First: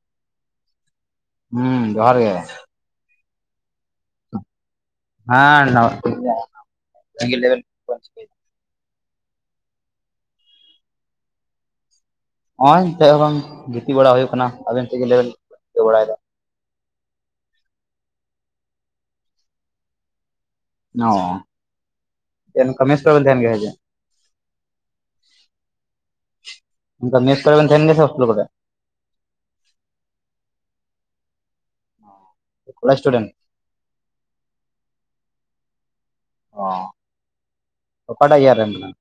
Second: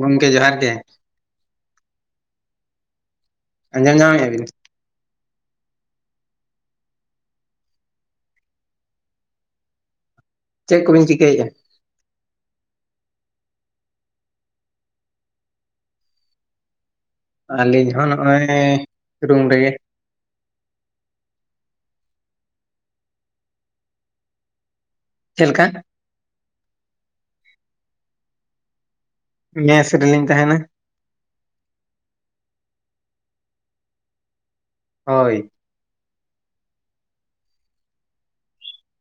ᱜᱚᱝᱠᱮ ᱡᱚᱦᱟᱨ ᱜᱮ ᱦᱩᱸ ᱡᱚᱦᱟᱨ ᱜᱮ, ᱟᱸᱡᱚᱢ ᱧᱟᱢᱮᱜᱼᱟᱵᱤᱱ? [unintelligible] ᱪᱮᱜ ᱠᱚᱵᱤᱱ ᱪᱤᱠᱟ? ᱵᱟᱝ ᱪᱮᱫ ᱦᱚᱸ ᱵᱟᱝ ᱜᱤᱛᱤᱡ ᱵᱟᱲᱟ ᱦᱩᱭᱩᱜ ᱠᱟᱱᱟ ᱟᱵᱤᱱ ᱛᱮᱜᱮ ᱞᱟᱹᱭ ᱵᱤᱱ ᱪᱤᱠᱟᱹ ᱵᱟᱲᱟᱭᱮ ᱫᱟ? ᱟᱹᱞᱤᱧ ᱦᱚᱸ ᱱᱚᱜᱼᱚᱭ ᱨᱩᱢ ᱨᱮᱜᱮ ᱼᱼ ᱱᱚᱻ ᱪᱮᱫ ᱞᱮᱠᱟ ᱢᱮᱥ ᱨᱮᱵᱤᱱ ᱛᱟᱦᱮᱱ ᱠᱟᱱᱟ ᱦᱮᱪᱮ ᱪᱮᱫ ᱞᱮᱠᱟ? ᱠᱟ ᱢᱮᱥ ᱠᱚᱨᱮ ᱵᱮᱱ ᱛᱟᱦᱮᱱ ᱜᱮᱭᱟ ᱥᱮ ᱦᱚᱥᱴᱮᱞ ᱠᱚᱨᱮ ᱢᱮᱥ ᱨᱤᱞᱤᱧ ᱛᱟᱦᱮᱱᱟᱻᱻ ᱠᱚᱞᱡᱽ ᱥᱴᱩᱰᱮᱱᱴᱼᱼ ᱦᱳᱭ᱾ ᱚ ᱚᱠᱟᱴᱟᱜ ᱤᱭᱟᱨ ᱨᱮ ᱠᱟᱱᱟᱢ?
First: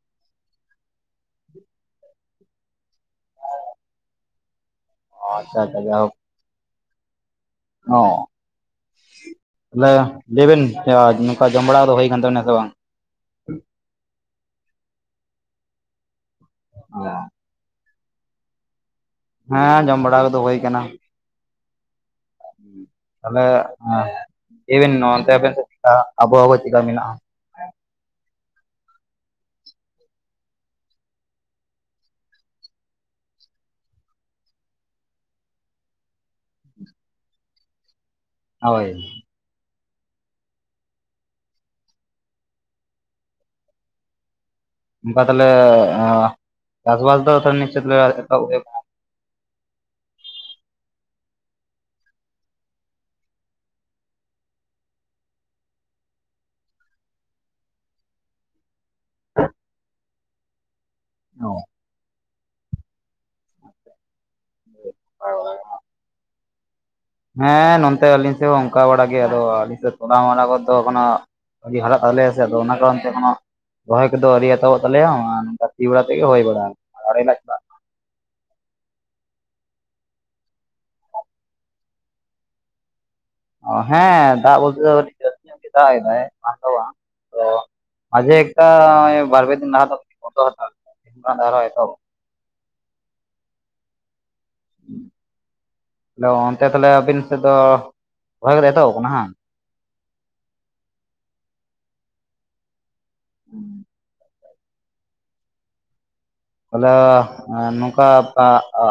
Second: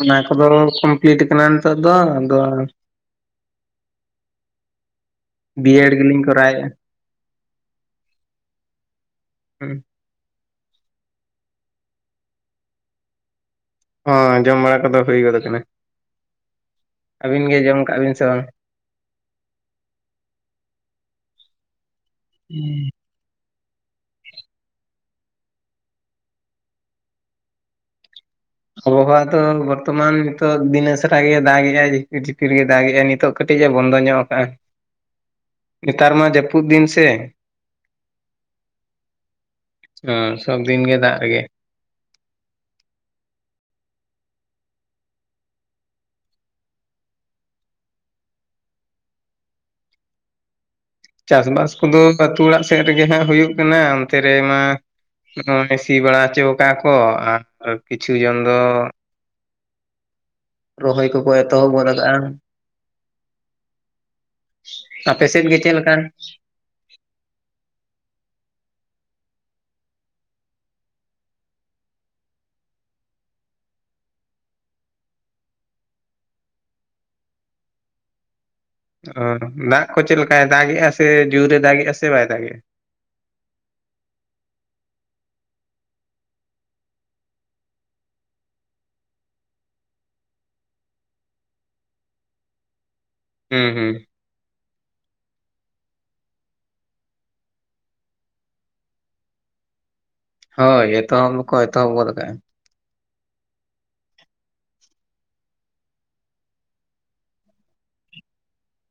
ᱚᱱᱟ ᱠᱚᱫᱚ ᱠᱚᱢᱯᱞᱤᱴ ᱠᱟᱱᱟ ᱱᱮᱛᱟᱨ ᱫᱚ ᱟᱫᱚᱼᱼ ᱚ ᱟᱪᱪᱷᱟ ᱵᱤ ᱟᱪᱪᱷᱟ ᱮᱰ ᱡᱟᱭᱦᱳᱠ ᱜᱤᱞᱤᱧ ᱠᱚᱨᱟᱣᱮᱼᱟ ᱚ ᱛᱟᱞᱮᱼᱼ ᱞᱟᱹᱭᱵᱮᱱ ᱱᱚᱠᱟ ᱡᱚᱢ ᱵᱟᱲᱟ ᱫᱚ ᱦᱩᱭ ᱠᱟᱱ ᱛᱟᱵᱮᱱᱟ ᱥᱮ ᱵᱟᱝ? ᱦᱚ ᱡᱚᱢ ᱵᱟᱲᱟ ᱠᱚᱫᱚ ᱦᱩᱭ ᱜᱚᱫ ᱠᱟᱱᱟ᱾ ᱚ ᱟᱹᱵᱤᱱ ᱜᱮ ᱡᱚᱢ ᱠᱟᱜ ᱵᱤᱱ ᱥᱮ ᱵᱟᱝ? ᱦᱮᱸ ᱡᱚᱢ ᱵᱟᱲᱟ ᱠᱚᱫᱚ ᱦᱳᱭ ᱠᱟᱱᱟ᱾ ᱩᱸ ᱛᱟᱞᱦᱮ ᱞᱟᱹᱭᱵᱮᱱ ᱱᱚᱱᱛᱮ ᱟᱵᱮᱱ ᱫᱚ ᱪᱤᱠᱟ ᱟᱵᱚ ᱦᱟᱣᱟ ᱪᱤᱠᱟ ᱢᱮᱱᱟᱜ-ᱟ? ᱟᱵᱚᱦᱟᱣᱟ ᱫᱚ ᱵᱚᱨᱛᱚ ᱢᱟᱱ ᱱᱤᱛᱚᱜ ᱫᱤᱱ ᱮᱥᱮᱲᱟ ᱜᱮᱭ ᱫᱟᱜᱮ ᱟᱭ ᱡᱷᱤᱯᱤᱨ ᱡᱷᱤᱯᱤᱨ ᱜᱮ ᱫᱟᱜᱮ ᱟᱭ ᱱᱤᱛᱚᱜᱼᱼ ᱠᱟᱹᱴᱤᱡ ᱮ ᱵᱚᱱᱫᱚ ᱧᱚᱜ ᱟᱠᱟᱼᱟ [inaudible] ᱱᱮᱛᱟᱨ ᱢᱟ ᱡᱟᱹᱯᱩᱫ ᱫᱤᱱ ᱥᱮᱼᱼ ᱦᱳᱭ᱾ ᱚ ᱥᱚᱵᱫᱤᱱ ᱜᱮ ᱫᱟᱜ ᱨᱮᱜᱮ, ᱵᱚᱰᱞᱮ ᱪᱟᱥ ᱵᱟᱥ ᱫᱚ ᱱᱛ ᱪᱮᱫ [unintelligible] ᱪᱟᱥ ᱵᱟᱥ ᱠᱚᱫᱚ ᱟᱛᱩ ᱚᱲᱟᱜ ᱥᱮᱫ ᱨᱮᱜᱮ ᱦᱟᱸᱜ ᱦᱩᱭᱩᱜ ᱠᱟᱱᱟ ᱚᱱᱛᱮ ᱨᱮᱢᱟᱼᱼ ᱱᱚᱜ-ᱚᱭ ᱥᱤ ᱵᱟᱲᱟ ᱦᱚᱪᱚ ᱠᱟᱜ-ᱟ ᱠᱚ ᱟᱨ ᱠᱤᱪᱷᱩ ᱡᱚᱱ ᱫᱚᱼᱼ ᱨᱚᱦᱚᱭ ᱠᱚᱠᱚ ᱟᱠᱟᱱᱟ ᱚ ᱮᱛᱚᱦᱚᱵ ᱜᱫ ᱟᱠᱟᱼᱟ ᱟᱯᱮ ᱥᱮᱫ ᱜᱮ ᱪᱮᱫ ᱞᱮᱠᱟ? ᱦᱮᱸ ᱱᱚᱱᱛᱮ ᱟᱞᱤᱧ ᱥᱮᱫ ᱦᱚᱸ ᱚᱝᱠᱟ ᱵᱟᱲᱟ ᱜᱮ ᱟᱫᱚ ᱟᱹᱞᱤᱧ ᱥᱮᱫ ᱛᱚᱞᱟ ᱢᱟᱞᱟ ᱠᱚ ᱫᱚ ᱮᱦᱚᱱᱚᱼᱼ ᱟᱹᱣᱨᱤ ᱦᱟᱨᱟᱜ ᱛᱟᱞᱮᱭᱟ ᱥᱮ ᱟᱫᱚ ᱚᱱᱟ ᱠᱟᱨᱚᱱ ᱛᱮ ᱛᱤᱝᱜᱩ ᱮᱠᱷᱚᱱᱚ ᱨᱚᱦᱚᱭ ᱠᱚᱫᱚ ᱟᱣᱨᱤ ᱮᱛᱚᱵᱚ ᱛᱟᱞᱮᱭᱟ ᱟᱨ ᱱᱚᱝᱠᱟ ᱥᱤ ᱵᱟᱲᱟ ᱛᱮᱜᱮ ᱦᱚᱭ ᱵᱟᱜ ᱟ ᱼᱼ ᱚ ᱫᱟᱜ ᱠᱚ ᱪᱮᱫ ᱞᱮᱠᱟᱭ ᱫᱟᱜᱮᱼᱟ ᱥᱮ ᱡᱳᱨᱮ ᱫᱟᱜᱮ-ᱟ ᱥᱮ ᱵᱟᱭ ᱫᱟᱜᱮᱼᱟ ᱚ ᱦᱮᱸ ᱫᱟᱜ ᱵᱚᱞᱛᱮ ᱫᱚ ᱡᱟᱹᱴᱤᱡ ᱡᱳᱨ ᱧᱚᱜ ᱜᱤ ᱫᱟᱜ ᱮᱫᱟᱭ ᱵᱟᱝ ᱫᱚ ᱵᱟᱝ, ᱛᱚ ᱢᱟᱡᱮ ᱮᱠᱴᱟ ᱵᱟᱨ ᱯᱮ ᱫᱤᱱ ᱞᱟᱦᱟ ᱫᱚ [unintelligible] ᱦᱩᱸ ᱦᱩᱸ ᱫᱚ ᱚᱱᱛᱮ ᱛᱟᱞᱦᱮ ᱟᱵᱤᱱ ᱥᱮᱫ ᱫᱚ ᱨᱚᱦᱚᱭ ᱠᱚᱫᱚ ᱮᱛᱚᱦᱚᱵ ᱟᱠᱟᱱᱟ ᱦᱟᱝ ᱾ ᱦᱳᱭ ᱮᱛᱚᱦᱚᱵ ᱫᱚ ᱠᱚ ᱮᱛᱚᱦᱚᱵ ᱜᱚᱫ ᱟᱠᱟ-ᱟ ᱾ ᱦᱩᱸ ᱛᱟᱞᱮ ᱱᱚᱝᱠᱟ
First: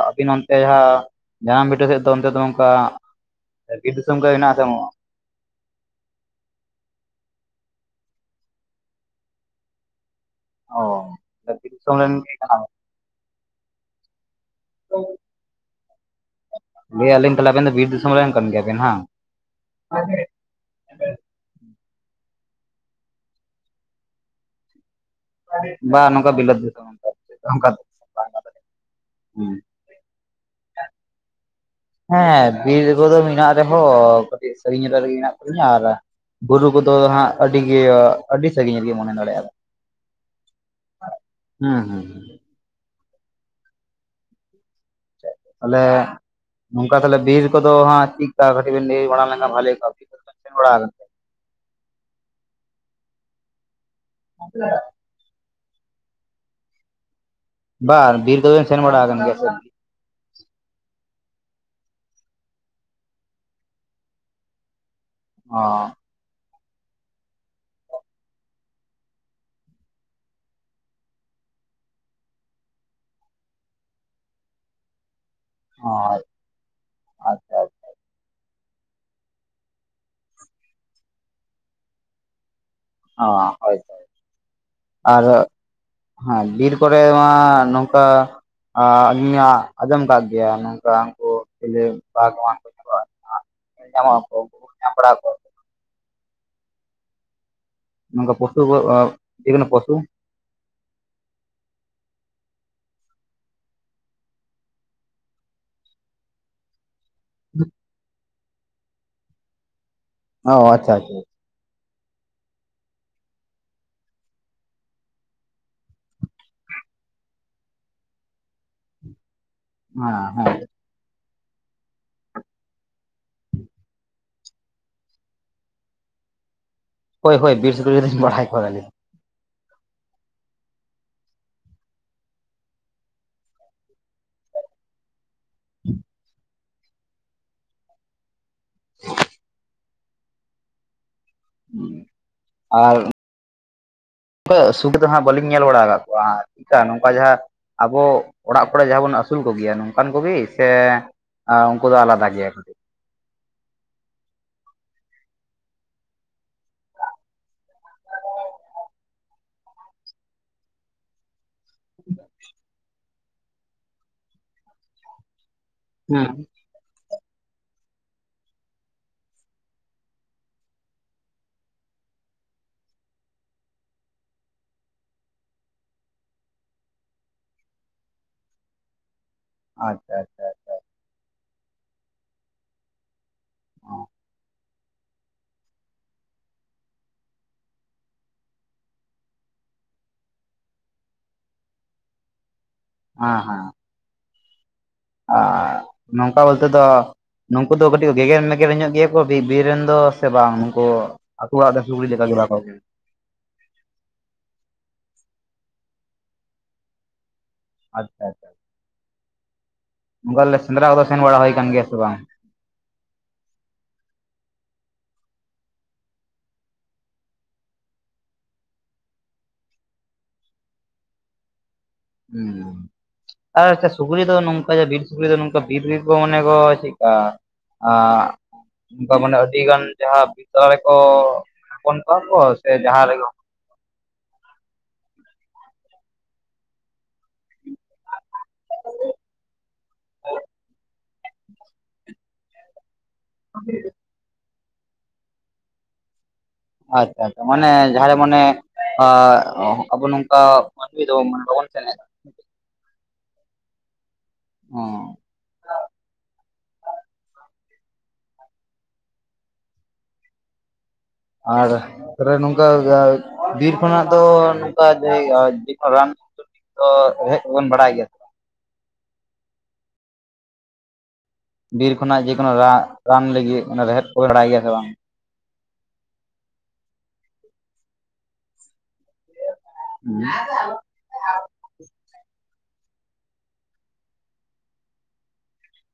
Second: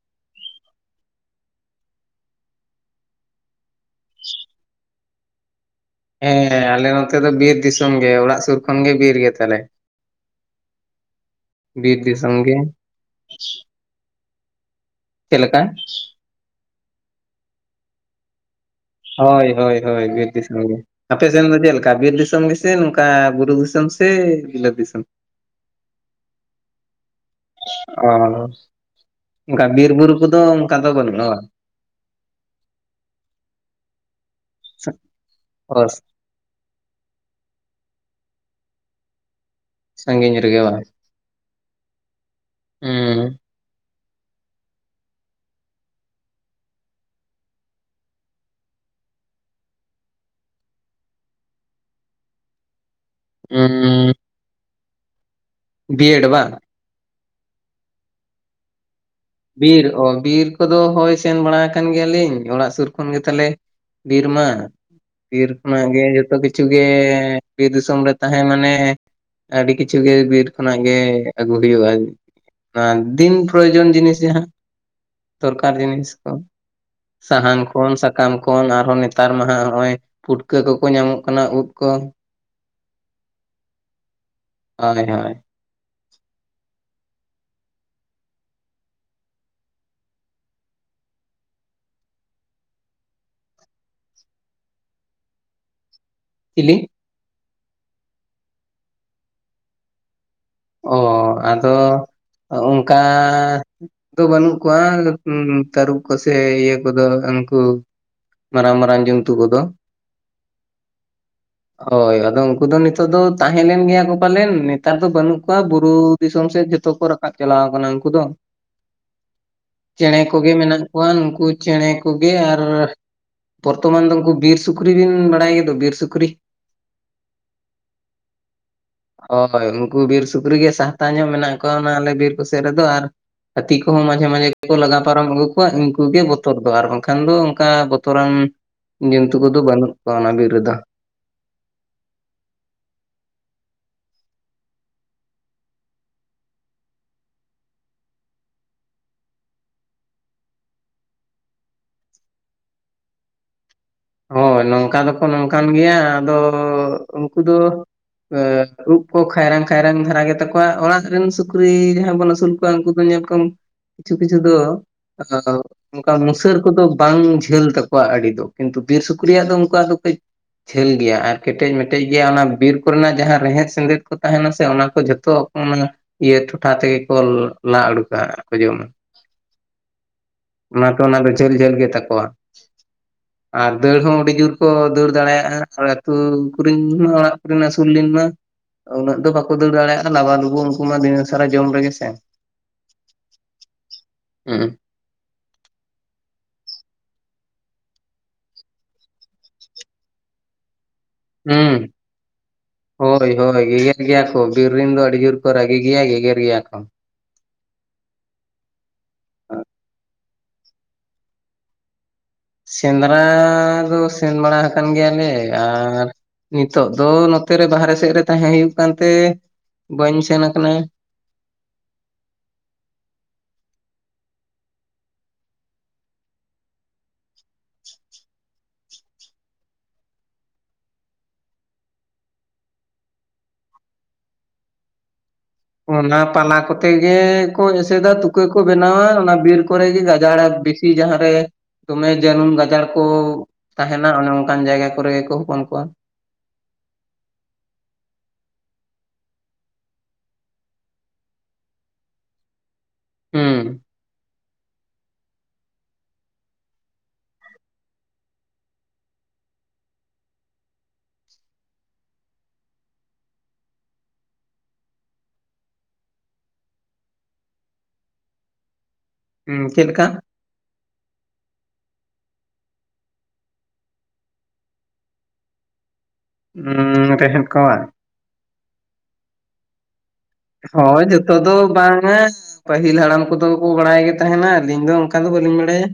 ᱟᱹᱵᱤᱱ ᱚᱱᱛᱮ ᱦᱟᱸ [unintelligible] ᱡᱟᱱᱟᱢ ᱵᱷᱤᱴᱟᱹ ᱥᱮᱫ ᱫᱚ ᱚᱱᱛᱮ ᱫᱚ ᱱᱚᱝᱠᱟ ᱵᱤᱨ ᱫᱤᱥᱚᱢ ᱠᱚ ᱦᱮᱱᱟᱜ ᱟᱥᱮ ᱵᱟᱱᱩᱜ-ᱟ? ᱦᱮᱸᱦᱮᱸ ᱟᱞᱮ ᱱᱚᱛᱮ ᱫᱚ ᱵᱤᱨ ᱫᱤᱥᱚᱢ ᱜᱮ ᱚᱲᱟᱜ ᱥᱩᱨ ᱠᱷᱚᱱ ᱜᱮ ᱵᱤᱨ ᱜᱮ ᱛᱟᱞᱮ ᱾ ᱚ ᱵᱤᱨ ᱫᱤᱥᱚᱢ ᱜᱮ ᱚ [unintelligible] ᱪᱮᱫ ᱞᱮᱠᱟ ᱞᱟᱹᱭᱮ ᱟᱞᱤᱧ ᱛᱟᱦᱞᱮ ᱟᱵᱮᱱ ᱫᱚ ᱵᱤᱨ ᱫᱤᱥ ᱾ ᱥᱚᱢ ᱨᱮᱱ ᱠᱟᱱ ᱜᱮᱭᱟ ᱵᱤᱱ ᱦᱟᱸᱜ ᱦᱚᱭ ᱦᱚᱭ ᱦᱚᱭ ᱵᱤᱨ ᱫᱤᱥ ᱾ ᱟᱯᱮ ᱥᱮᱱ ᱫᱚ ᱪᱮᱫ ᱞᱮᱠᱟ ᱵᱤᱨ ᱫᱤᱥᱚᱢ ᱜᱮᱥᱮ ᱱᱚᱝᱠᱟ ᱵᱩᱨᱩ ᱫᱤᱥᱚᱢ ᱥᱮ ᱵᱤᱞᱟᱹ ᱫᱤᱥᱚᱢ ᱾ ᱵᱟ ᱱᱚᱝᱠᱟ ᱵᱤᱞᱟᱹᱛ ᱫᱤᱥᱚᱢ ᱾ ᱚᱻ ᱚᱝᱠᱟ ᱵᱤᱨ ᱵᱩᱨᱩ ᱠᱚᱫᱚ ᱚᱝᱠᱟ ᱫᱚ ᱵᱟᱹᱱᱩᱜ-ᱟ ᱵᱟ ᱾ ᱦᱮᱸ, ᱵᱤᱨ ᱠᱚᱫᱚ ᱢᱮᱱᱟᱜ ᱨᱮᱦᱚᱸ ᱠᱟᱹᱴᱤᱡ ᱥᱟᱹᱨᱤᱧ ᱧᱚᱜ ᱨᱮᱜᱤ ᱢᱮᱱᱟᱜ ᱟᱠᱟᱫ ᱞᱤᱧᱟ ᱚ ᱟᱨᱼᱼ ᱵᱩᱨᱩ ᱠᱚᱫᱚ ᱦᱟᱸᱜ ᱟᱹᱰᱤᱜᱮ ᱟᱹᱰᱤ ᱥᱟᱺᱜᱤᱧ ᱨᱮᱜᱮ ᱢᱚᱱᱮ ᱫᱟᱲᱮᱼᱟ ᱾ ᱥᱟᱺᱜᱤᱧ ᱨᱮᱜᱮ ᱵᱟᱝ, ᱦᱩᱸ ᱦᱩᱸ ᱦᱩᱸ ᱛᱟᱞᱦᱮᱼᱼ ᱱᱚᱝᱠᱟ ᱛᱟᱦᱚᱞᱮ ᱵᱤᱨ ᱠᱚᱫᱚ ᱦᱟᱸᱜ ᱪᱤᱜᱠᱟ ᱠᱟᱹᱴᱤᱡ ᱵᱤᱱ ᱞᱟ, ᱭ ᱵᱟᱲᱟ ᱞᱮᱱᱠᱷᱟᱱ ᱵᱷᱟᱞᱮ ᱠᱚᱜᱼᱟ, ᱵᱤᱨ [inaudible] ᱠᱚ ᱵᱮᱱ ᱥᱮᱱ ᱵᱟᱲᱟ ᱠᱟᱱᱟ ᱾ ᱦᱮᱸ [inaudible] ᱟ [inaudible] ᱵᱤ ᱮᱰ ᱵᱟᱝ ᱵᱟᱝ ᱵᱤᱨ ᱠᱚᱫᱚ ᱵᱤᱱ ᱥᱮᱱ ᱵᱟᱲᱟ ᱠᱟᱱ ᱜᱮᱭᱟ ᱥᱮ? ᱵᱤᱨ ᱳ ᱵᱤᱨ ᱠᱚᱫᱚ ᱦᱳᱭ ᱥᱮᱱ ᱵᱟᱲᱟ ᱟᱠᱟᱱ ᱜᱮᱭᱟᱞᱤᱧ, ᱚᱲᱟᱜ ᱥᱩᱨ ᱠᱷᱚᱱ ᱜᱮ ᱛᱟᱞᱮᱼᱼ ᱵᱤᱨ ᱢᱟ, ᱵᱤᱨ ᱚ ᱠᱷᱚᱱᱟᱜ ᱜᱮ ᱡᱷᱚᱛᱚ ᱠᱤ ᱠᱤᱪᱷᱩ ᱜᱮ ᱵᱤᱨ ᱫᱤᱥᱚᱢ ᱨᱮ ᱛᱟᱦᱮᱸ ᱢᱟᱱᱮᱼᱼ ᱟᱹᱰᱤ ᱠᱤᱪᱷᱩ ᱜᱮ ᱵᱤᱨ ᱠᱷᱚᱱᱟᱜ ᱜᱮ ᱟᱹᱜᱩ ᱦᱩᱭᱩᱜᱼᱟ ᱾ ᱚᱱᱟ ᱫᱤᱱ ᱯᱨᱚᱭᱳᱡᱚᱱ ᱡᱤᱱᱤᱥᱼᱼ ᱡᱟᱸᱦᱟ ᱫᱚᱨᱠᱟᱨ ᱚ ᱡᱤᱱᱤᱥ ᱠᱚ ᱟᱪᱪᱷᱟ ᱥᱟᱦᱟᱱ ᱠᱷᱚᱱ, ᱥᱟᱠᱟᱢ ᱠᱼᱼ ᱚᱛ ᱠᱷᱚᱱ ᱟᱨᱦᱚᱸ ᱱᱮᱛᱟᱨ ᱢᱟ ᱦᱟᱜ ᱦᱚᱸᱜᱼᱚᱭ ᱯᱩᱴᱠᱟᱹ ᱠᱚᱠᱚ ᱧᱟᱢᱚᱜ ᱠᱟᱱᱟ ᱳᱫ ᱠᱚ ᱾ ᱚᱸ ᱦᱚᱭ ᱛᱚ ᱦᱚᱭ ᱛᱚ ᱦᱳᱭ ᱦᱳᱭ ᱟᱫᱚᱠᱼᱼ ᱦᱮᱸ ᱵᱤᱨ ᱠᱚᱨᱮ ᱢᱟ ᱱᱚᱝᱠᱟ ᱟᱸ ᱟᱹᱞᱤᱧ ᱞᱤᱧ ᱟᱡᱚᱢ ᱠᱟᱜ ᱜᱮᱭᱟ ᱱᱚᱝᱠᱟ ᱩᱱᱠᱩ ᱪᱮᱞᱮ ᱵᱟᱜᱽ ᱮᱢᱟᱱᱠᱚ [inaudible] ᱩᱱᱠᱩ ᱦᱟᱸᱜ [inaudible] ᱧᱮᱞ ᱧᱟᱢᱚᱜ ᱟᱠᱚ ᱩᱱᱠᱩ ᱵᱤᱱ ᱧᱟᱢ ᱵᱟᱲᱟ ᱟᱠᱟᱫ ᱠᱚᱣᱟ [inaudible] ᱪᱤᱞᱤ? ᱱᱚᱝᱠᱟ ᱯᱚᱥᱩ ᱠᱚ [unintelligible] ᱡᱮᱠᱳᱱᱳ ᱯᱚᱥᱩ ᱚ ᱟᱫᱚ ᱚᱝᱠᱟᱼᱼ ᱫᱚ ᱵᱟᱹᱱᱩᱜ ᱠᱚᱣᱟ ᱛᱟᱹᱨᱩᱵ ᱠᱚᱥᱮ ᱤᱭᱟᱹᱼᱼ ᱠᱚᱫᱚ ᱟᱹᱱᱠᱩ ᱢᱟᱨᱟᱝ ᱢᱟᱨᱟᱝ ᱡᱚᱱᱛᱩ ᱠᱚᱫᱚ ᱾ ᱚ ᱟᱪᱪᱷᱟ ᱟᱪᱪᱷᱟ ᱦᱚᱭ ᱟᱫᱚ ᱩᱱᱠᱩ ᱫᱚ ᱱᱤᱛᱚᱜ ᱫᱚ ᱛᱟᱦᱮᱸ ᱞᱮᱱ ᱜᱮᱭᱟ ᱠᱚ ᱯᱟᱞᱮᱱ ᱱᱮᱛᱟᱨ ᱫᱚ ᱵᱟᱹᱱᱩᱜᱼᱼ ᱚᱝᱠᱟ ᱵᱩᱨᱩ ᱫᱤᱥᱚᱢ ᱥᱮᱫ ᱡᱚᱛᱚ ᱠᱚ ᱨᱟᱠᱟᱵ ᱪᱟᱞᱟᱣ ᱟᱠᱟᱱᱟ ᱩᱱᱠᱩ ᱫᱚ ᱾ ᱦᱮᱸ ᱪᱮᱬᱮ ᱦᱮᱸ ᱠᱚᱜᱮ ᱢᱮᱱᱟᱜ ᱠᱚᱣᱟ ᱱᱩᱠᱩ ᱪᱮᱬᱮ ᱠᱚᱜᱮ ᱟᱨᱼᱼ ᱯᱚᱨᱛᱚᱢᱟᱱ ᱫᱚ ᱩᱝᱠᱩ ᱵᱤᱨ ᱥᱩᱠᱨᱤ ᱵᱤᱱ ᱵᱟᱲᱟᱭ ᱜᱮᱭᱟᱫᱚ ᱵᱤᱨ ᱥᱩᱠᱨᱤ ᱦᱳᱭ ᱦᱳᱭ ᱵᱤᱨ ᱥᱩᱠᱨᱤ ᱫᱩᱧ ᱵᱟᱲᱟᱭ ᱠᱚᱣᱟ ᱞᱤᱧ ᱾ ᱦᱚᱭ ᱩᱝᱠᱩ ᱵᱤᱨ ᱥᱩᱠᱨᱤ ᱜᱮ ᱥᱟᱦᱛᱟ ᱧᱚᱜ ᱢᱮᱱᱟᱜ ᱠᱚᱣᱟ ᱚᱱᱟ ᱟᱞᱮ ᱵᱤᱨ ᱠᱚ ᱥᱮᱫ ᱨᱮᱫᱚ, ᱟᱨᱼᱼ ᱦᱟᱹᱛᱤ ᱠᱚᱦᱚᱸ ᱢᱟᱡᱷᱮ ᱢᱟᱡᱷᱮ ᱜᱮᱠᱚ ᱞᱟᱜᱟ ᱯᱟᱨᱚᱢ ᱟᱹᱜᱩ ᱠᱚᱣᱟ ᱩᱱᱠᱩ ᱜᱮ ᱵᱚᱛ ᱵᱚᱛᱚᱨ ᱫᱚ ᱟᱨ ᱵᱟᱝᱠᱷᱟᱱ ᱫᱚ ᱚᱝᱠᱟ ᱵᱚᱛᱚᱨᱟᱱ ᱡᱚᱱᱛᱩ ᱠᱚᱫᱚ ᱵᱟᱹᱱᱩᱜ ᱠᱚᱣᱟ ᱚᱱᱟ ᱵᱤᱨ ᱨᱮᱫᱚ ᱾ ᱟᱨ ᱠᱚ ᱥᱩᱴ ᱫᱚ ᱦᱟᱸᱜ ᱵᱟᱹᱞᱤᱧ ᱧᱮᱞ ᱵᱟᱲᱟ ᱟᱠᱟᱫ ᱠᱚᱣᱟ ᱪᱮᱫᱠᱟ ᱱᱚᱝᱠᱟ ᱡᱟᱦᱟᱸ ᱟᱵᱚ ᱚᱲᱟᱜ ᱠᱚᱨᱮ ᱡᱟᱦᱟᱸ ᱵᱚᱱ ᱟᱹᱥᱩᱞ ᱠᱚᱜᱮᱭᱟ ᱱᱚᱝᱠᱟᱱ ᱠᱚᱜᱤ ᱥᱮ ᱟ ᱩᱱᱠᱩ ᱫᱚ ᱟᱞᱟᱫᱟ ᱜᱮᱭᱟ ᱠᱟᱹᱴᱤᱜ ᱦᱳᱭ ᱱᱚᱝᱠᱟ ᱫᱚᱠᱚ ᱱᱚᱝᱠᱟᱱ ᱜᱮᱭᱟ ᱟᱫᱚ ᱩᱱᱠᱩ ᱫᱚ ᱩᱵ ᱠᱚ ᱠᱷᱟᱭᱨᱟᱝ ᱠᱷᱟᱭᱨᱟᱝ ᱫᱷᱟᱨᱟ ᱜᱮᱛᱟ ᱠᱚᱣᱟ ᱚᱲᱟᱜ ᱨᱮᱱ ᱥᱩᱠ ᱠᱨᱤ ᱡᱟᱦᱟᱸ ᱵᱚᱱ ᱟᱹᱥᱩᱞ ᱠᱚᱣᱟ ᱩᱱᱠᱩ ᱫᱚ ᱧᱮᱞᱠᱚᱢ ᱠᱤᱪᱷᱩ ᱠᱤᱪᱷᱩ ᱫᱚ ᱟᱫᱚ [inaudible] ᱚᱝᱠᱟ ᱦᱮᱸ ᱢᱩᱥᱟᱹᱨ ᱠᱚᱫᱚ ᱵᱟᱝ ᱡᱷᱟᱹᱞ ᱛᱟᱠᱚᱣᱟ ᱟᱹᱰᱤ ᱫᱚ ᱠᱤᱱᱛᱩ ᱵᱤᱨ ᱥᱩᱠᱨᱤᱭᱟᱜ ᱫᱚ ᱩᱱᱠᱩᱣᱟᱜ ᱫᱚ ᱠᱟᱹᱡ ᱡᱷᱟᱹᱞ ᱜᱮᱭᱟ ᱟᱨ ᱠᱮᱴᱮᱡ ᱢᱮᱴᱮᱡ ᱜᱮᱭᱟ ᱚᱱᱟ ᱵᱤᱨ ᱠᱚᱨᱮᱱᱟᱜ ᱡᱟᱦᱟᱸ ᱨᱮᱦᱮᱫ ᱥᱮᱸᱫᱮᱫ ᱠᱚ ᱛᱟᱦᱮᱱᱟ ᱥᱮ ᱚᱱᱟ ᱠᱚ ᱡᱷᱚᱛᱚ ᱚᱱᱟ ᱤᱭᱟᱹ ᱴᱚᱴᱷᱟ ᱛᱮᱜᱮ ᱠᱚ ᱞᱟ ᱩᱰᱩᱠᱟ ᱟᱨ ᱠᱚ ᱡᱚᱢᱟ ᱟᱪᱪᱷᱟ ᱟᱪᱪᱷᱟ ᱚᱱᱟ ᱠᱟᱨᱮᱱᱟᱵ ᱫᱚ ᱡᱷᱟᱹᱞ ᱡᱷᱟᱹᱞ ᱜᱮ ᱛᱟᱠᱚᱣᱟ ᱟᱨ ᱫᱟᱹᱲ ᱦᱚᱸ ᱟᱹᱰᱤ ᱡᱩᱨ ᱠᱚ ᱫᱟᱹᱲ ᱫᱟᱲᱮᱭᱟᱜᱼᱟ ᱟᱨ ᱟᱹᱛᱩ ᱠᱩᱨᱤᱱ ᱢᱟ ᱚᱲᱟᱜ ᱠᱩᱨᱤᱱ ᱟᱹᱥᱩᱞ ᱞᱤᱱ ᱢᱟ ᱩᱱᱟᱹᱜ ᱫᱚ ᱵᱟᱠᱚ ᱫᱟᱹᱲ ᱫᱟᱲᱮᱭᱟᱜᱼᱟ ᱞᱟᱵᱟ ᱞᱩᱵᱩ ᱩᱱᱠᱩ ᱢᱟ ᱫᱤᱱᱟᱹ ᱥᱟᱨᱮ ᱡᱚᱢ ᱨᱮᱜᱮ ᱥᱮ ᱦᱮᱸ ᱦᱮᱸ ᱦᱩᱜᱟ ᱩᱸ ᱟᱜ ᱱᱚᱝᱠᱟ ᱵᱳᱞᱛᱮ ᱫᱚ ᱱᱩᱠᱩ ᱫᱚ ᱠᱟᱹᱴᱤᱡ ᱜᱮᱜᱮᱨ ᱢᱮᱜᱮᱨ ᱧᱚᱜ ᱜᱮᱭᱟ ᱠᱚ ᱵᱤ ᱵᱤᱨ ᱨᱮᱱ ᱫᱚ ᱥᱮ ᱵᱟᱝ ᱱᱩᱠᱩ ᱦᱩᱸ [unintelligible] ᱦᱳᱭ ᱦᱳᱭ ᱜᱮᱜᱮᱨ ᱜᱮᱭᱟ ᱠᱚ ᱵᱤᱨ ᱨᱮᱱ ᱫᱚ ᱟᱹᱰᱤ ᱡᱳᱨ ᱠᱚ ᱨᱟᱹᱜᱤ ᱜᱮᱭᱟ ᱜᱮᱜᱮᱨ ᱜᱮᱭᱟ ᱠᱚ ᱟᱪᱪᱷᱟ ᱟᱪᱷᱟ ᱵᱚᱞᱞᱮ ᱥᱮᱸᱫᱽᱨᱟ ᱠᱚᱫᱚ ᱥᱮᱱ ᱵᱟᱲᱟ ᱦᱩᱭ ᱟᱠᱟᱱ ᱜᱮᱭᱟ ᱥᱮ ᱵᱟᱝ ᱥᱮᱸᱫᱽᱨᱟ ᱫᱚ ᱥᱮᱱ ᱵᱟᱲᱟ ᱦᱟᱠᱟᱱ ᱜᱮᱭᱟᱞᱮ ᱟᱨ ᱱᱤᱛᱚᱜ ᱫᱚ ᱱᱚᱛᱮ ᱨᱮ ᱵᱟᱦᱨᱮ ᱥᱮᱫ ᱨᱮ ᱛᱟᱦᱮᱸ ᱦᱩᱭᱩᱜ ᱠᱟᱱᱛᱮ ᱵᱟᱹᱧ ᱥᱮᱱ ᱟᱠᱟᱱᱟ ᱩᱸᱻᱻ ᱟᱨ ᱟᱪᱪᱷᱟ ᱥᱩᱠᱨᱤ ᱫᱚ ᱱᱚᱝᱠᱟ ᱵᱤᱨ ᱥᱩᱠᱨᱤ ᱫᱚ ᱱᱚᱝᱠᱟ ᱵᱤᱨ ᱵᱤᱨ ᱠᱚ ᱢᱚᱱᱮ ᱠᱚ ᱪᱮᱫᱠᱟ ᱟᱜ ᱚᱱᱠᱟ ᱢᱟᱱᱮ ᱟᱹᱰᱤ ᱜᱟᱱ ᱡᱟᱦᱟᱸ ᱢᱤᱜᱫᱦᱟᱣ ᱨᱮᱠᱚ ᱦᱚᱯᱚᱱ ᱠᱚᱜᱣᱟ ᱠᱚ ᱥᱮ ᱡᱟᱦᱟᱸ ᱨᱮᱜᱮ ᱚᱱᱟ ᱯᱟᱞᱟ ᱠᱚᱛᱮ ᱜᱮᱠᱚ ᱮᱥᱮᱫᱟ ᱛᱩᱠᱟᱹ ᱠᱚ ᱵᱮᱱᱟᱣᱟ ᱚᱱᱟ ᱵᱤᱨ ᱠᱚᱨᱮ ᱜᱮ ᱜᱟᱡᱟᱲ ᱵᱤᱥ ᱫᱤ ᱡᱟᱦᱟᱸ ᱨᱮ ᱫᱚᱢᱮ ᱡᱟᱹᱱᱩᱢ ᱜᱟᱡᱟᱲ ᱠᱚ ᱛᱟᱦᱮᱱᱟ ᱚᱱᱮ ᱚᱱᱠᱟᱱ ᱡᱟᱭᱜᱟ ᱠᱚᱨᱮ ᱜᱮᱠᱚ ᱦᱚᱯᱚᱱ ᱠᱚᱣᱟ ᱟᱪᱪᱷᱟ ᱪᱷᱟ ᱢᱟᱱᱮ ᱡᱟᱦᱟᱸ ᱨᱮ ᱢᱟᱱᱮ ᱟᱵᱚ ᱱᱚᱝᱠᱟ ᱢᱟᱹᱱᱢᱤ ᱫᱚ ᱵᱟᱵᱚᱱ ᱥᱮᱱᱮᱜᱼᱟ ᱩᱸ ᱚᱸ ᱟᱨ ᱛᱟᱦᱚᱞᱮ ᱱᱚᱝᱠᱟ ᱡᱟᱣᱟᱡ ᱵᱤᱨᱠᱷᱚᱱᱟᱜ ᱫᱚ ᱱᱚᱝᱠᱟ ᱡᱮ [unintelligible] ᱛᱚ ᱦᱮᱡᱵᱚᱱ ᱵᱟᱲᱟᱭ ᱜᱮᱭᱟ ᱦᱸ ᱪᱮᱫ ᱞᱮᱠᱟ ᱵᱤᱨ ᱠᱷᱚᱱᱟᱜ ᱡᱮᱠᱳᱱᱳ ᱨᱟ ᱨᱟᱱ ᱞᱟᱹᱜᱤᱫ ᱨᱮᱦᱮᱫ ᱠᱚ ᱵᱟᱲᱟᱭ ᱜᱮᱭᱟ ᱥᱮ ᱵᱟᱝ ᱩᱸᱻᱻ ᱨᱮᱦᱮᱫᱽ ᱠᱚ ᱵᱟ ᱦᱩ ᱦᱳᱸᱭ ᱡᱚᱛ ᱡᱚᱛᱚ ᱫᱚ ᱵᱟᱝᱟ ᱯᱟᱹᱦᱤᱞ ᱦᱟᱲᱟᱢ ᱠᱚᱫᱚ ᱠᱚ ᱵᱟᱲᱟᱭ ᱜᱮ ᱛᱟᱦᱮᱱᱟ ᱟᱹᱞᱤᱧ ᱫᱚ ᱚᱱᱠᱟ ᱫᱚ ᱵᱟᱹᱞᱤᱧ ᱵᱟᱲᱟᱭᱟ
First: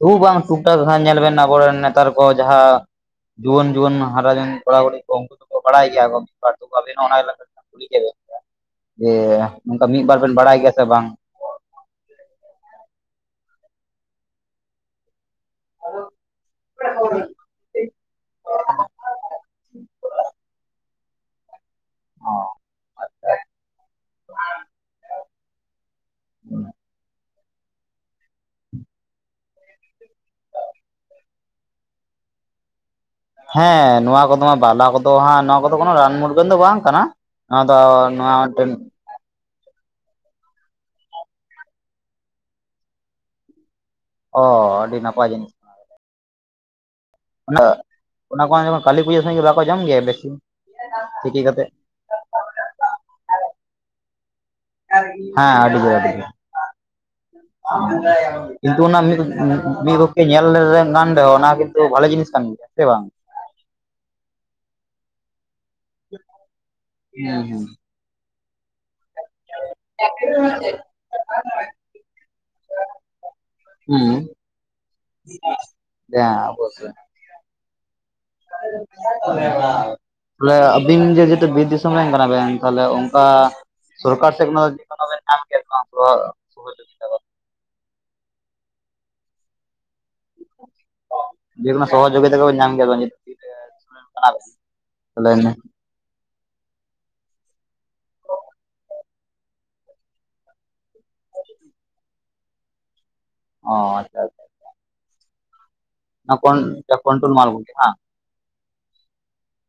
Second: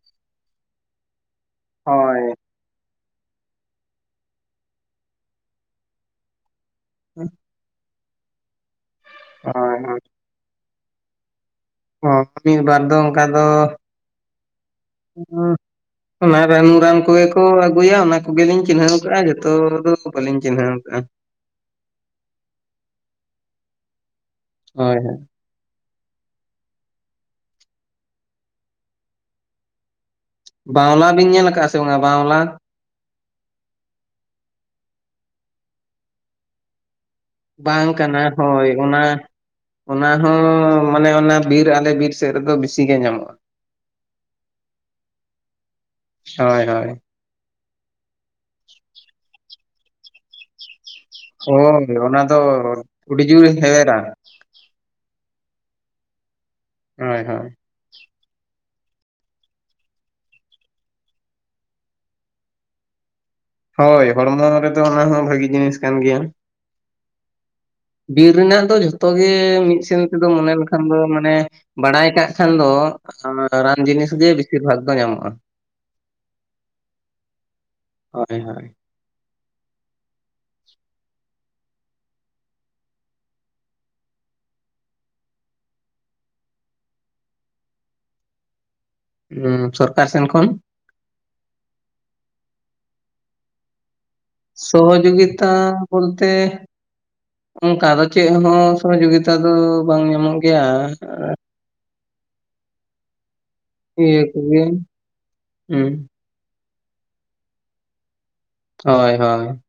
ᱫᱩ ᱵᱟᱝ ᱴᱩᱠᱴᱟ ᱫᱦᱟᱣ ᱧᱮᱞ ᱵᱤᱱ ᱟᱵᱚᱨᱮᱱ ᱱᱮᱛᱟᱨ ᱦᱳᱭ ᱠᱚ ᱡᱟᱦᱟᱸ ᱡᱩᱣᱟᱹᱱ ᱡᱩᱣᱟᱹᱱ ᱦᱟᱨᱟ ᱭᱮᱱ ᱠᱚᱲᱟ ᱠᱩᱲᱤ ᱠᱚ ᱩᱱᱠᱩ ᱠᱚ ᱵᱟᱲᱟᱭ ᱜᱮᱭᱟ ᱢᱤᱫ ᱵᱟᱨ ᱛ ᱟᱵ ᱚᱱᱟ ᱠᱩᱞᱤ ᱠᱮᱫᱵᱮᱱ ᱡᱮ ᱦᱳᱭ ᱱᱚᱝᱠᱟ ᱦᱳᱭ ᱢᱤᱫᱵᱟᱨ ᱵᱮᱱ ᱵᱟᱲᱟᱭ ᱜᱮᱭᱟ ᱥᱮ ᱵᱟᱝ ᱚᱸ ᱢᱤᱫ ᱵᱟᱨ ᱫᱚ ᱚᱱᱠᱟ ᱫᱚ ᱩᱸᱜ ᱚᱱᱟ ᱨᱟᱱᱩ ᱨᱟᱱ ᱠᱚᱜᱮ ᱠᱚ ᱟᱹᱜᱩᱭᱟ ᱚᱱᱟ ᱠᱚᱜᱮᱞᱤᱧ ᱪᱤᱱᱦᱟᱹᱣ ᱠᱟᱜ-ᱟ ᱡᱷᱚᱛᱚ ᱫᱚ ᱵᱟᱹᱞᱤᱧ ᱪᱤᱱᱦᱟᱹᱣ ᱠᱟᱜ-ᱟ᱾ ᱚᱸ ᱟᱪᱪᱷᱟ [inaudible] ᱦᱳᱭ-ᱦᱳᱭ [unintelligible] ᱵᱟᱣᱞᱟ ᱵᱤᱱ ᱧᱮᱞ ᱠᱟᱜ-ᱟ ᱥᱮ ᱵᱟᱝ ᱵᱟᱸᱣᱞᱟ? ᱦᱮᱸ ᱱᱚᱣᱟ ᱠᱚᱫᱚ ᱦᱟᱸᱜ ᱵᱟᱸᱣᱞᱟ ᱠᱚᱫᱚ ᱦᱟᱸᱜ ᱱᱚᱣᱟ ᱠᱚᱫᱚ ᱠᱚᱱᱳ ᱨᱟᱱ ᱢᱩᱨᱜᱟᱹᱱ ᱫᱚ ᱵᱟᱝ ᱠᱟᱱᱟᱼᱼ ᱵᱟᱝ ᱠᱟᱱᱟ ᱦᱳᱭ ᱚᱱᱟᱼᱼ ᱚᱱᱟ ᱦᱚᱸ ᱢᱟᱱᱮ ᱚᱱᱟ ᱵᱤᱨ ᱟᱞᱮ ᱵᱤᱨ ᱥᱮᱫ ᱨᱮᱫᱚ ᱵᱤᱥᱤ ᱜᱮ ᱧᱟᱢᱚᱜ-ᱟ᱾ ᱚᱻ ᱟᱹᱰᱤ ᱱᱟᱯᱟᱭ ᱡᱤᱱᱤᱥ? ᱦᱮᱸᱼᱦᱮᱸ [inaudible] ᱚᱱᱟ ᱠᱚᱦᱚᱸ ᱠᱟᱹᱞᱤ ᱯᱩᱡᱟᱹ ᱥᱮᱱ ᱜᱮ ᱵᱟᱠᱚ ᱡᱚᱢ ᱜᱮᱭᱟ? ᱵᱮᱥᱤ, ᱛᱤᱠᱤ ᱠᱟᱛᱮ ᱦᱮᱣᱮᱨ ᱨᱮ ᱚᱱᱟ ᱫᱚ ᱩᱰᱤ ᱡᱩᱨ ᱦᱮᱣᱮᱨᱟ᱾ ᱦᱮᱸ ᱟᱹᱰᱤ ᱜᱮ ᱟᱹᱰᱤ ᱜᱮᱼᱼ ᱦᱮᱸ-ᱦᱮᱸ [unintelligible] ᱠᱤᱱᱛᱩ ᱚᱱᱟ ᱢᱤᱫ ᱯᱚᱠᱮ ᱧᱮᱞ ᱫᱚ ᱚᱱᱟ ᱠᱚᱫᱚ ᱵᱷᱟᱞᱮ ᱡᱤᱱᱤᱥ ᱠᱟᱱ ᱜᱮᱭᱟ ᱦᱮᱸᱥᱮ ᱵᱟᱝ? ᱦᱳᱭ ᱦᱚᱲᱢᱚ ᱨᱮᱫᱚ ᱚᱱᱟ ᱦᱚᱸ ᱵᱷᱟᱹᱜᱤ ᱡᱤᱱᱤᱥ ᱠᱟᱱ ᱜᱮᱭᱟ᱾ ᱦᱩᱸ ᱦᱩᱸ ᱵᱤᱨ ᱨᱮᱱᱟᱜ ᱫᱚ ᱡᱷᱚᱛᱚ ᱜᱮ, ᱢᱤᱫᱼᱼ [inaudible] ᱢᱚᱱᱮ ᱞᱮᱠᱷᱟᱱ ᱫᱚ ᱢᱟᱱᱮ ᱵᱟᱲᱟᱭ ᱠᱟᱜ ᱠᱷᱟᱱ ᱫᱚᱼᱼ ᱚᱱᱟ ᱨᱟᱱ ᱦᱩᱸ ᱡᱤᱱᱤᱥ ᱜᱮ ᱵᱤᱥᱤᱨ ᱵᱷᱟᱜᱽ ᱫᱚ ᱧᱟᱢᱚᱜ-ᱟ᱾ ᱦᱮᱸ ᱟᱵᱚᱥᱥᱳᱭ᱾ ᱦᱳᱭᱼᱦᱳᱭ ᱛᱟᱦᱞᱮ ᱟᱹᱵᱤᱱ ᱡᱮ ᱡᱩᱫᱤ ᱵᱤᱨ ᱫᱤᱥᱚᱢ ᱨᱮᱱ ᱠᱟᱱᱟ ᱵᱮᱱ ᱛᱟᱦᱞᱮ ᱚᱱᱠᱟᱼᱼ ᱥᱚᱨᱠᱟᱨ ᱥᱮᱫ ᱢᱟ ᱡᱟᱦᱟᱸ ᱵᱮᱱ ᱧᱟᱢ ᱠᱮᱜ ᱚᱱᱟ ᱠᱚᱫᱚ ᱥᱚᱦᱚ ᱡᱚᱜᱤᱛᱟ ᱵᱮᱱᱼᱼ ᱦᱩᱸ ᱥᱚᱨᱠᱟᱨ ᱥᱮᱱ ᱠᱷᱚᱱᱼᱼ ᱡᱮᱠᱳᱱᱳ ᱥᱚᱦᱚᱡᱳᱜᱤᱛᱟ ᱠᱚᱵᱮᱱ ᱧᱟᱢ ᱜᱮᱭᱟ [inaudible] ᱥᱚᱦᱳᱡᱚᱜᱤᱛᱟ ᱵᱚᱞᱛᱮ ᱚᱱᱠᱟ ᱫᱚ ᱪᱮᱫ ᱦᱚᱸ ᱥᱚᱦᱳᱡᱳᱜᱤᱛᱟ ᱫᱚ ᱵᱟᱝ ᱧᱟᱢᱚᱜ ᱜᱮᱭᱟ᱾ [unintelligible] ᱚ ᱟᱪᱪᱷᱟ ᱪᱮᱜ ᱯᱨᱳᱵᱞᱮᱢ ᱦᱩᱸ᱾ ᱛᱚᱠᱚᱱ ᱠᱳᱱᱴᱩᱞ ᱢᱟᱞ ᱠᱚᱜᱮ ᱵᱟ? ᱦᱚᱭ-ᱦᱚᱭᱼᱼ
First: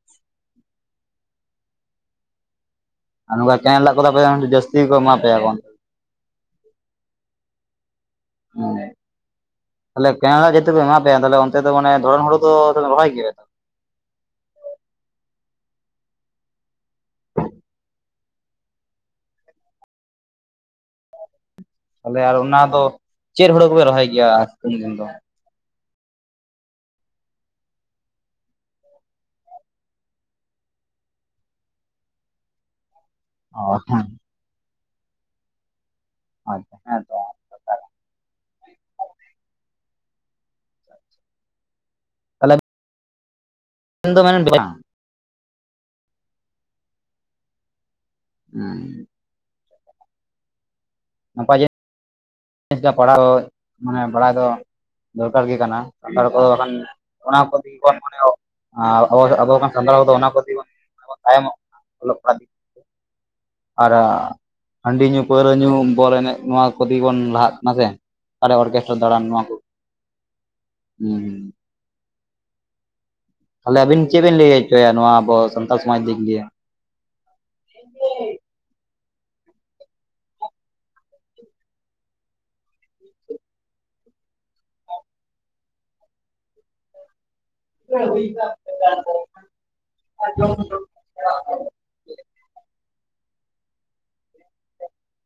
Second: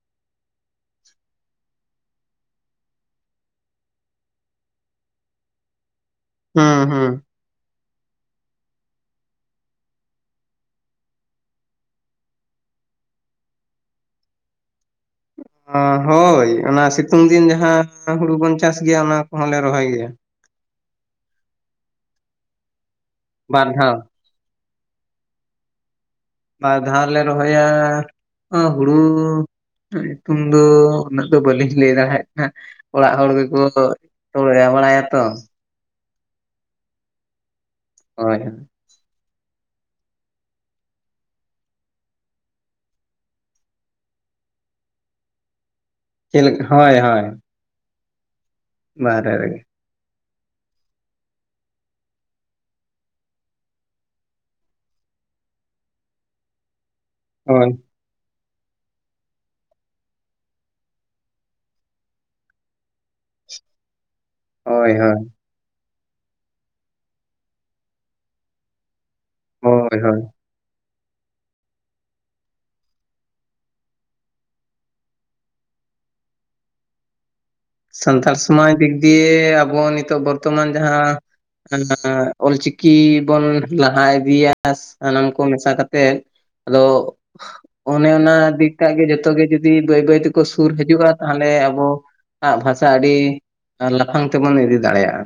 ᱟᱨ ᱱᱚᱝᱠᱟ ᱪᱟᱸᱭᱮ ᱞᱟᱜ ᱠᱚᱛᱟᱯᱮᱭᱟ ᱡᱟᱹᱥᱛᱤ ᱠᱚ ᱮᱢᱟ ᱯᱮᱭᱟ ᱠᱚ᱾ ᱦᱩᱸ-ᱦᱩᱸ ᱦᱚᱭ [inaudible] ᱡᱟᱹᱛᱤ ᱠᱚ ᱮᱢᱟ ᱯᱮᱭᱟ ᱛᱟᱦᱞᱮ ᱚᱱᱛᱮ ᱫᱚ ᱢᱟᱱᱮ ᱫᱚᱨᱚᱱ ᱦᱚᱲ ᱫᱚ ᱨᱚᱦᱚᱭ ᱜᱮᱭᱟᱼᱼ ᱦᱚᱸ ᱦᱳᱭ ᱚᱱᱟ ᱥᱤᱛᱩᱝ ᱫᱤᱱ ᱡᱟᱦᱟᱸ ᱦᱩᱲᱩ ᱵᱚᱱ ᱪᱟᱥ ᱜᱮᱭᱟ ᱚᱱᱟ ᱠᱚᱦᱚᱸᱞᱮ ᱨᱚᱦᱚᱭ ᱜᱮᱭᱟ᱾ ᱛᱟᱦᱚᱞᱮ ᱟᱨ ᱚᱱᱟ ᱫᱚ ᱪᱮᱫ ᱦᱩᱲᱩ ᱵᱟᱨ ᱠᱚᱯᱮ ᱫᱷᱟᱣ ᱨᱚᱦᱚᱭ ᱜᱮᱭᱟ? ᱟᱨ ᱥᱤᱛᱩᱝ ᱫᱤᱱ ᱫᱚ, ᱵᱟᱨᱫᱦᱟᱣ ᱞᱮ ᱨᱚᱦᱚᱭᱟᱻ ᱦᱚᱸ ᱦᱩᱲᱩ ᱧᱩᱛᱩᱢ ᱫᱚ ᱩᱱᱟᱹᱜ ᱫᱚ ᱵᱟᱹᱞᱤᱧ ᱞᱟᱹᱭ ᱫᱟᱲᱮᱭᱟᱜ ᱠᱟᱱᱟ᱾ ᱚᱲᱟᱜ ᱦᱚᱲ ᱜᱮᱠᱚ ᱚ ᱦᱮᱸ [inaudible] ᱛᱚ ᱟᱪᱷᱟ ᱦᱮᱸ ᱛᱚᱼᱼ ᱦᱚᱭ-ᱦᱳᱭ ᱛᱟᱞᱦᱮᱼᱼ ᱛᱮᱱ ᱫᱚ ᱢᱮᱱᱮ [inaudible] ᱪᱮᱫ ᱞᱮᱠᱟ ᱦᱚᱭ-ᱦᱚᱭ ᱩᱸ ᱵᱟᱦᱨᱮ ᱨᱮᱜᱮᱼᱼ ᱱᱟᱯᱟᱭ ᱜᱮᱼᱼ ᱪᱮᱫ ᱪᱚ ᱢᱟᱱᱮ ᱯᱟᱲᱦᱟᱣ ᱢᱟᱱᱮ ᱵᱟᱲᱟᱭ ᱫᱚ ᱫᱚᱨᱠᱟᱨ ᱜᱮ ᱠᱟᱱᱟ ᱥᱟᱱᱛᱟᱲ ᱠᱚᱫᱚ ᱵᱟᱠᱷᱟᱱᱼᱼ ᱚᱱᱟ ᱦᱳᱭ ᱠᱚᱛᱮᱜᱮ ᱵᱚᱱ ᱢᱚᱱᱮ ᱟ ᱟᱵᱚ ᱥᱟᱱᱛᱟᱲ ᱠᱚᱫᱚ ᱚᱱᱟ ᱠᱚᱛᱮ ᱵᱚᱱ ᱛᱟᱭᱚᱢᱚᱜ ᱠᱟᱱᱟ ᱚᱞᱚᱜ ᱯᱟᱲᱦᱟᱜ ᱫᱤᱠᱛᱮ ᱟᱨ ᱦᱳᱭ ᱦᱟᱺᱰᱤ ᱦᱳᱭ ᱧᱩ ᱯᱟᱹᱣᱨᱟᱹ ᱧᱩ ᱵᱚᱞ ᱮᱱᱮᱡ ᱱᱚᱣᱟ ᱠᱚᱛᱮ ᱵᱚᱱ ᱞᱟᱦᱟᱜ ᱠᱟᱱᱟ ᱥᱮ ᱚᱠᱟᱨᱮ ᱚᱨᱠᱮᱥᱴᱨᱟ ᱫᱟᱬᱟᱱ ᱱᱚᱣᱟ ᱠᱚ ᱦᱳᱭ ᱦᱳᱭ᱾ ᱦᱩᱸ᱾ ᱛᱟᱦᱚᱞᱮ ᱟᱵᱤᱱ ᱪᱮᱫ ᱵᱤᱱ ᱞᱟᱹᱭ ᱦᱚᱪᱚᱭᱟ ᱱᱚᱣᱟ ᱟᱵᱚ ᱥᱟᱱᱛᱟᱲ ᱥᱚᱢᱟᱡᱽ ᱫᱤᱠ ᱫᱤᱭᱮ᱾ ᱥᱟᱱᱛᱟᱲ ᱥᱚᱢᱟᱡᱽ ᱫᱤᱠ ᱫᱤᱭᱮ ᱟᱵᱚ ᱱᱤᱛᱚᱜ ᱵᱚᱨᱛᱚᱢᱟᱱ ᱡᱟᱦᱟᱸ [unintelligible] ᱚᱞ ᱪᱤᱠᱤ ᱵᱚᱱ ᱞᱟᱦᱟ ᱤᱫᱤᱭᱟ ᱥᱟᱱᱟᱢ ᱠᱚ ᱢᱮᱥᱟ ᱠᱟᱛᱮᱜ ᱟᱫᱚ ᱚᱱᱮ ᱚᱱᱟ ᱫᱤ ᱴᱟᱜ ᱜᱮ ᱡᱷᱚᱛᱚ ᱜᱮ ᱡᱩᱫᱤ ᱵᱟᱹᱭ ᱵᱟᱹᱭ ᱛᱮᱠᱚ ᱥᱩᱨ ᱦᱤᱡᱩᱜᱼᱟ ᱛᱟᱦᱚᱞᱮ ᱟᱵᱚ ᱟᱜ ᱵᱷᱟᱥᱟ ᱟᱹᱰᱤ ᱞᱟᱯᱷᱟᱝ ᱛᱮᱵᱚᱱ ᱤᱫᱤ ᱫᱟᱲᱮᱭᱟᱜᱼᱟ᱾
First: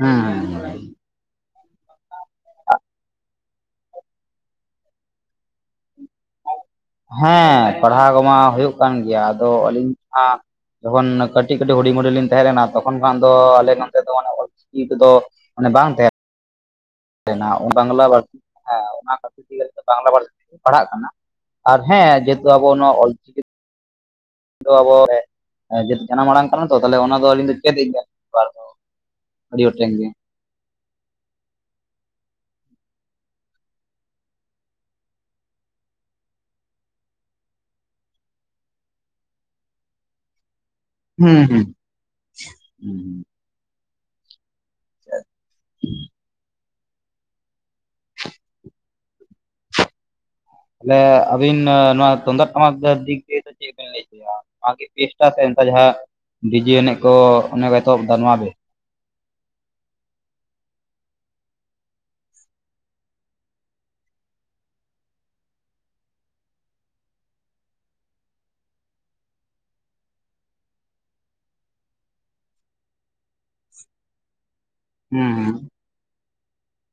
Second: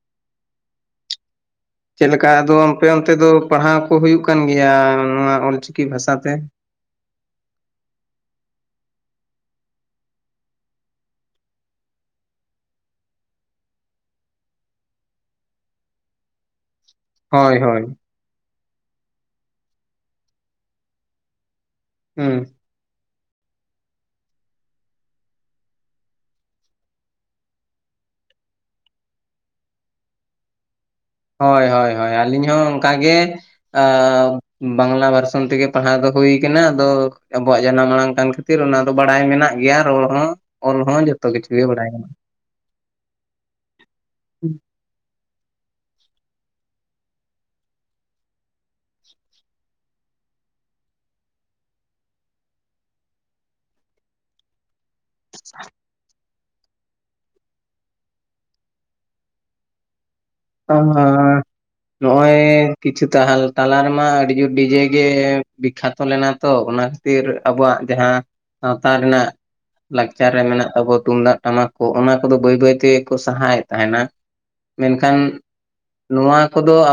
ᱦᱮᱸ ᱦᱮ᱾ ᱪᱮᱫ ᱞᱮᱠᱟ ᱟᱫᱚ ᱟᱯᱮ ᱚᱱᱛᱮ ᱫᱚ ᱯᱟᱲᱦᱟᱣ ᱠᱚ ᱦᱩᱭᱩᱜ ᱠᱟᱱ ᱜᱮᱭᱟ, ᱱᱚᱣᱟ ᱚᱞᱪᱤᱠᱤ ᱵᱷᱟᱥᱟᱛᱮ? ᱦᱮᱸ ᱯᱟᱲᱦᱟᱣ ᱠᱚᱢᱟ ᱦᱩᱭᱩᱜ ᱠᱟᱱ ᱜᱮᱭᱟ ᱟᱫᱚ ᱟᱹᱞᱤᱧ ᱡᱟ ᱡᱚᱠᱷᱚᱱ ᱠᱟᱹᱴᱤᱡ ᱠᱟᱹᱴᱤᱡ ᱦᱩᱰᱤᱧ ᱦᱩᱢᱰᱤᱧ ᱞᱤᱧ ᱛᱟᱦᱮᱸ ᱞᱮᱱᱟ ᱛᱚᱠᱷᱚᱱ ᱠᱷᱚᱱ ᱫᱚ ᱟᱞᱮ ᱱᱚᱱᱛᱮ ᱫᱚ ᱚᱞᱪᱤᱠᱤ ᱛᱮᱫᱚ ᱚᱱᱮ ᱵᱟᱝ ᱛᱟᱦᱮᱸ ᱮᱱᱟ ᱦᱳᱭ ᱚᱱᱟ ᱦᱳᱭ ᱵᱟᱝᱞᱟ ᱯᱟᱹᱨᱥᱤ ᱦᱮᱸ ᱚᱱᱟ [unintelligible] ᱛᱮᱜᱮ ᱵᱟᱝᱞᱟ ᱯᱟᱹᱨᱥᱤ ᱛᱮᱜᱮ ᱯᱟᱲᱦᱟᱜ ᱠᱟᱱᱟ, ᱟᱨ ᱦᱮᱸ ᱦᱩᱸ ᱡᱮᱦᱮᱛᱩ ᱟᱵᱚ ᱱᱚᱣᱟ ᱚᱞᱪᱤᱠᱤ ᱫᱚ ᱵᱚᱞᱮ ᱮᱸ ᱡᱟᱹᱛ ᱡᱟᱱᱟᱢ ᱟᱲᱟᱝ ᱠᱟᱱᱟ ᱛᱚ ᱛᱟᱦᱞᱮ ᱚᱱᱟ ᱫᱚ ᱟᱹᱞᱤᱧ ᱫᱚ ᱪᱮᱫ ᱮ ᱜᱮᱭᱟ [unintelligible] ᱟᱹᱰᱤ ᱦᱚᱲ ᱴᱷᱮᱱ ᱜᱮ᱾ ᱦᱳᱭ ᱦᱳᱭ ᱦᱳᱭ, ᱟᱹᱞᱤᱧ ᱦᱚᱸ ᱚᱱᱠᱟ ᱜᱮ ᱮᱸᱻ ᱵᱟᱝᱞᱟ ᱵᱷᱟᱨᱥᱚᱱ ᱛᱮᱜᱮ ᱯᱟᱲᱦᱟᱣ ᱫᱚ ᱦᱩᱭ ᱠᱟᱱᱟ, ᱟᱫᱚ ᱟᱵᱚᱣᱟᱜ ᱡᱟᱱᱟᱢ ᱟᱲᱟᱝ ᱠᱟᱱ ᱠᱷᱟᱹ ᱛᱤᱨ ᱚᱱᱟ ᱫᱚ ᱵᱟᱲᱟᱭ ᱢᱮᱱᱟᱜ ᱜᱮᱭᱟ ᱨᱚᱲ ᱦᱚᱸ ᱚᱞ ᱦᱚᱸ ᱡᱷᱚᱛᱚ ᱦᱩᱸ ᱠᱤᱪᱷᱩ ᱦᱩᱸ ᱜᱮ ᱵᱟᱲᱟᱭ ᱢᱮᱱᱟᱜ-ᱟ᱾ ᱦᱩᱸ᱾ [inaudible] ᱛᱟᱦᱞᱮ ᱟᱹᱵᱤᱱ ᱱᱚᱣᱟ ᱛᱩᱢᱫᱟᱜ ᱴᱟᱢᱟᱠ ᱫᱤᱠ ᱫᱤᱭᱮ ᱫᱚ ᱪᱮᱫ ᱵᱤᱱ ᱞᱟᱹᱭ ᱦᱚᱪᱚᱭᱟ ᱱᱚᱣᱟ ᱜᱮ ᱵᱮᱥᱴ? ᱪᱮᱫᱟᱜ ᱥᱮ ᱱᱮᱛᱟᱨ ᱡᱟᱦᱟᱸ ᱰᱤᱡᱮ ᱮᱱᱮᱡ ᱠᱚ ᱚᱱᱟ ᱠᱚ ᱚᱱᱮ ᱠᱚ ᱮᱛᱚᱦᱚᱵ ᱫᱟ ᱱᱣᱟ ᱵᱮᱥ? [inaudible] ᱱᱚᱜᱼᱚᱭ ᱠᱤᱪᱷᱩ ᱛᱟᱦᱟᱞ ᱛᱟᱞᱟ ᱨᱮᱢᱟ ᱟᱹᱰᱤ ᱡᱳᱨ ᱰᱤᱡᱮ ᱜᱮ ᱵᱤᱠᱠᱷᱟᱛᱚ ᱞᱮᱱᱟ ᱛᱚ, ᱚᱱᱟ ᱠᱷᱟ ᱛᱤᱨ ᱟᱵᱚᱣᱟᱜ ᱡᱟᱦᱟᱸ ᱥᱟᱶᱛᱟ ᱨᱮᱱᱟᱜ ᱞᱟᱠᱪᱟᱨ ᱨᱮ ᱢᱮᱱᱟᱜ ᱛᱟᱵᱚ ᱛᱩᱢᱫᱟᱜ, ᱴᱟᱢᱟᱠ ᱠᱚ ᱚᱱᱟ ᱠᱚᱫᱚ ᱵᱟᱹᱭ ᱵᱟᱹᱭ ᱛᱮᱜᱮ ᱠᱚ ᱥᱟᱦᱟᱣᱮᱫ ᱛᱟᱸᱦᱮᱱᱟ᱾ ᱦᱩᱸ ᱠᱷᱟᱱ ᱦᱩᱸ ᱱᱚᱣᱟ ᱠᱚᱫᱚ ᱟ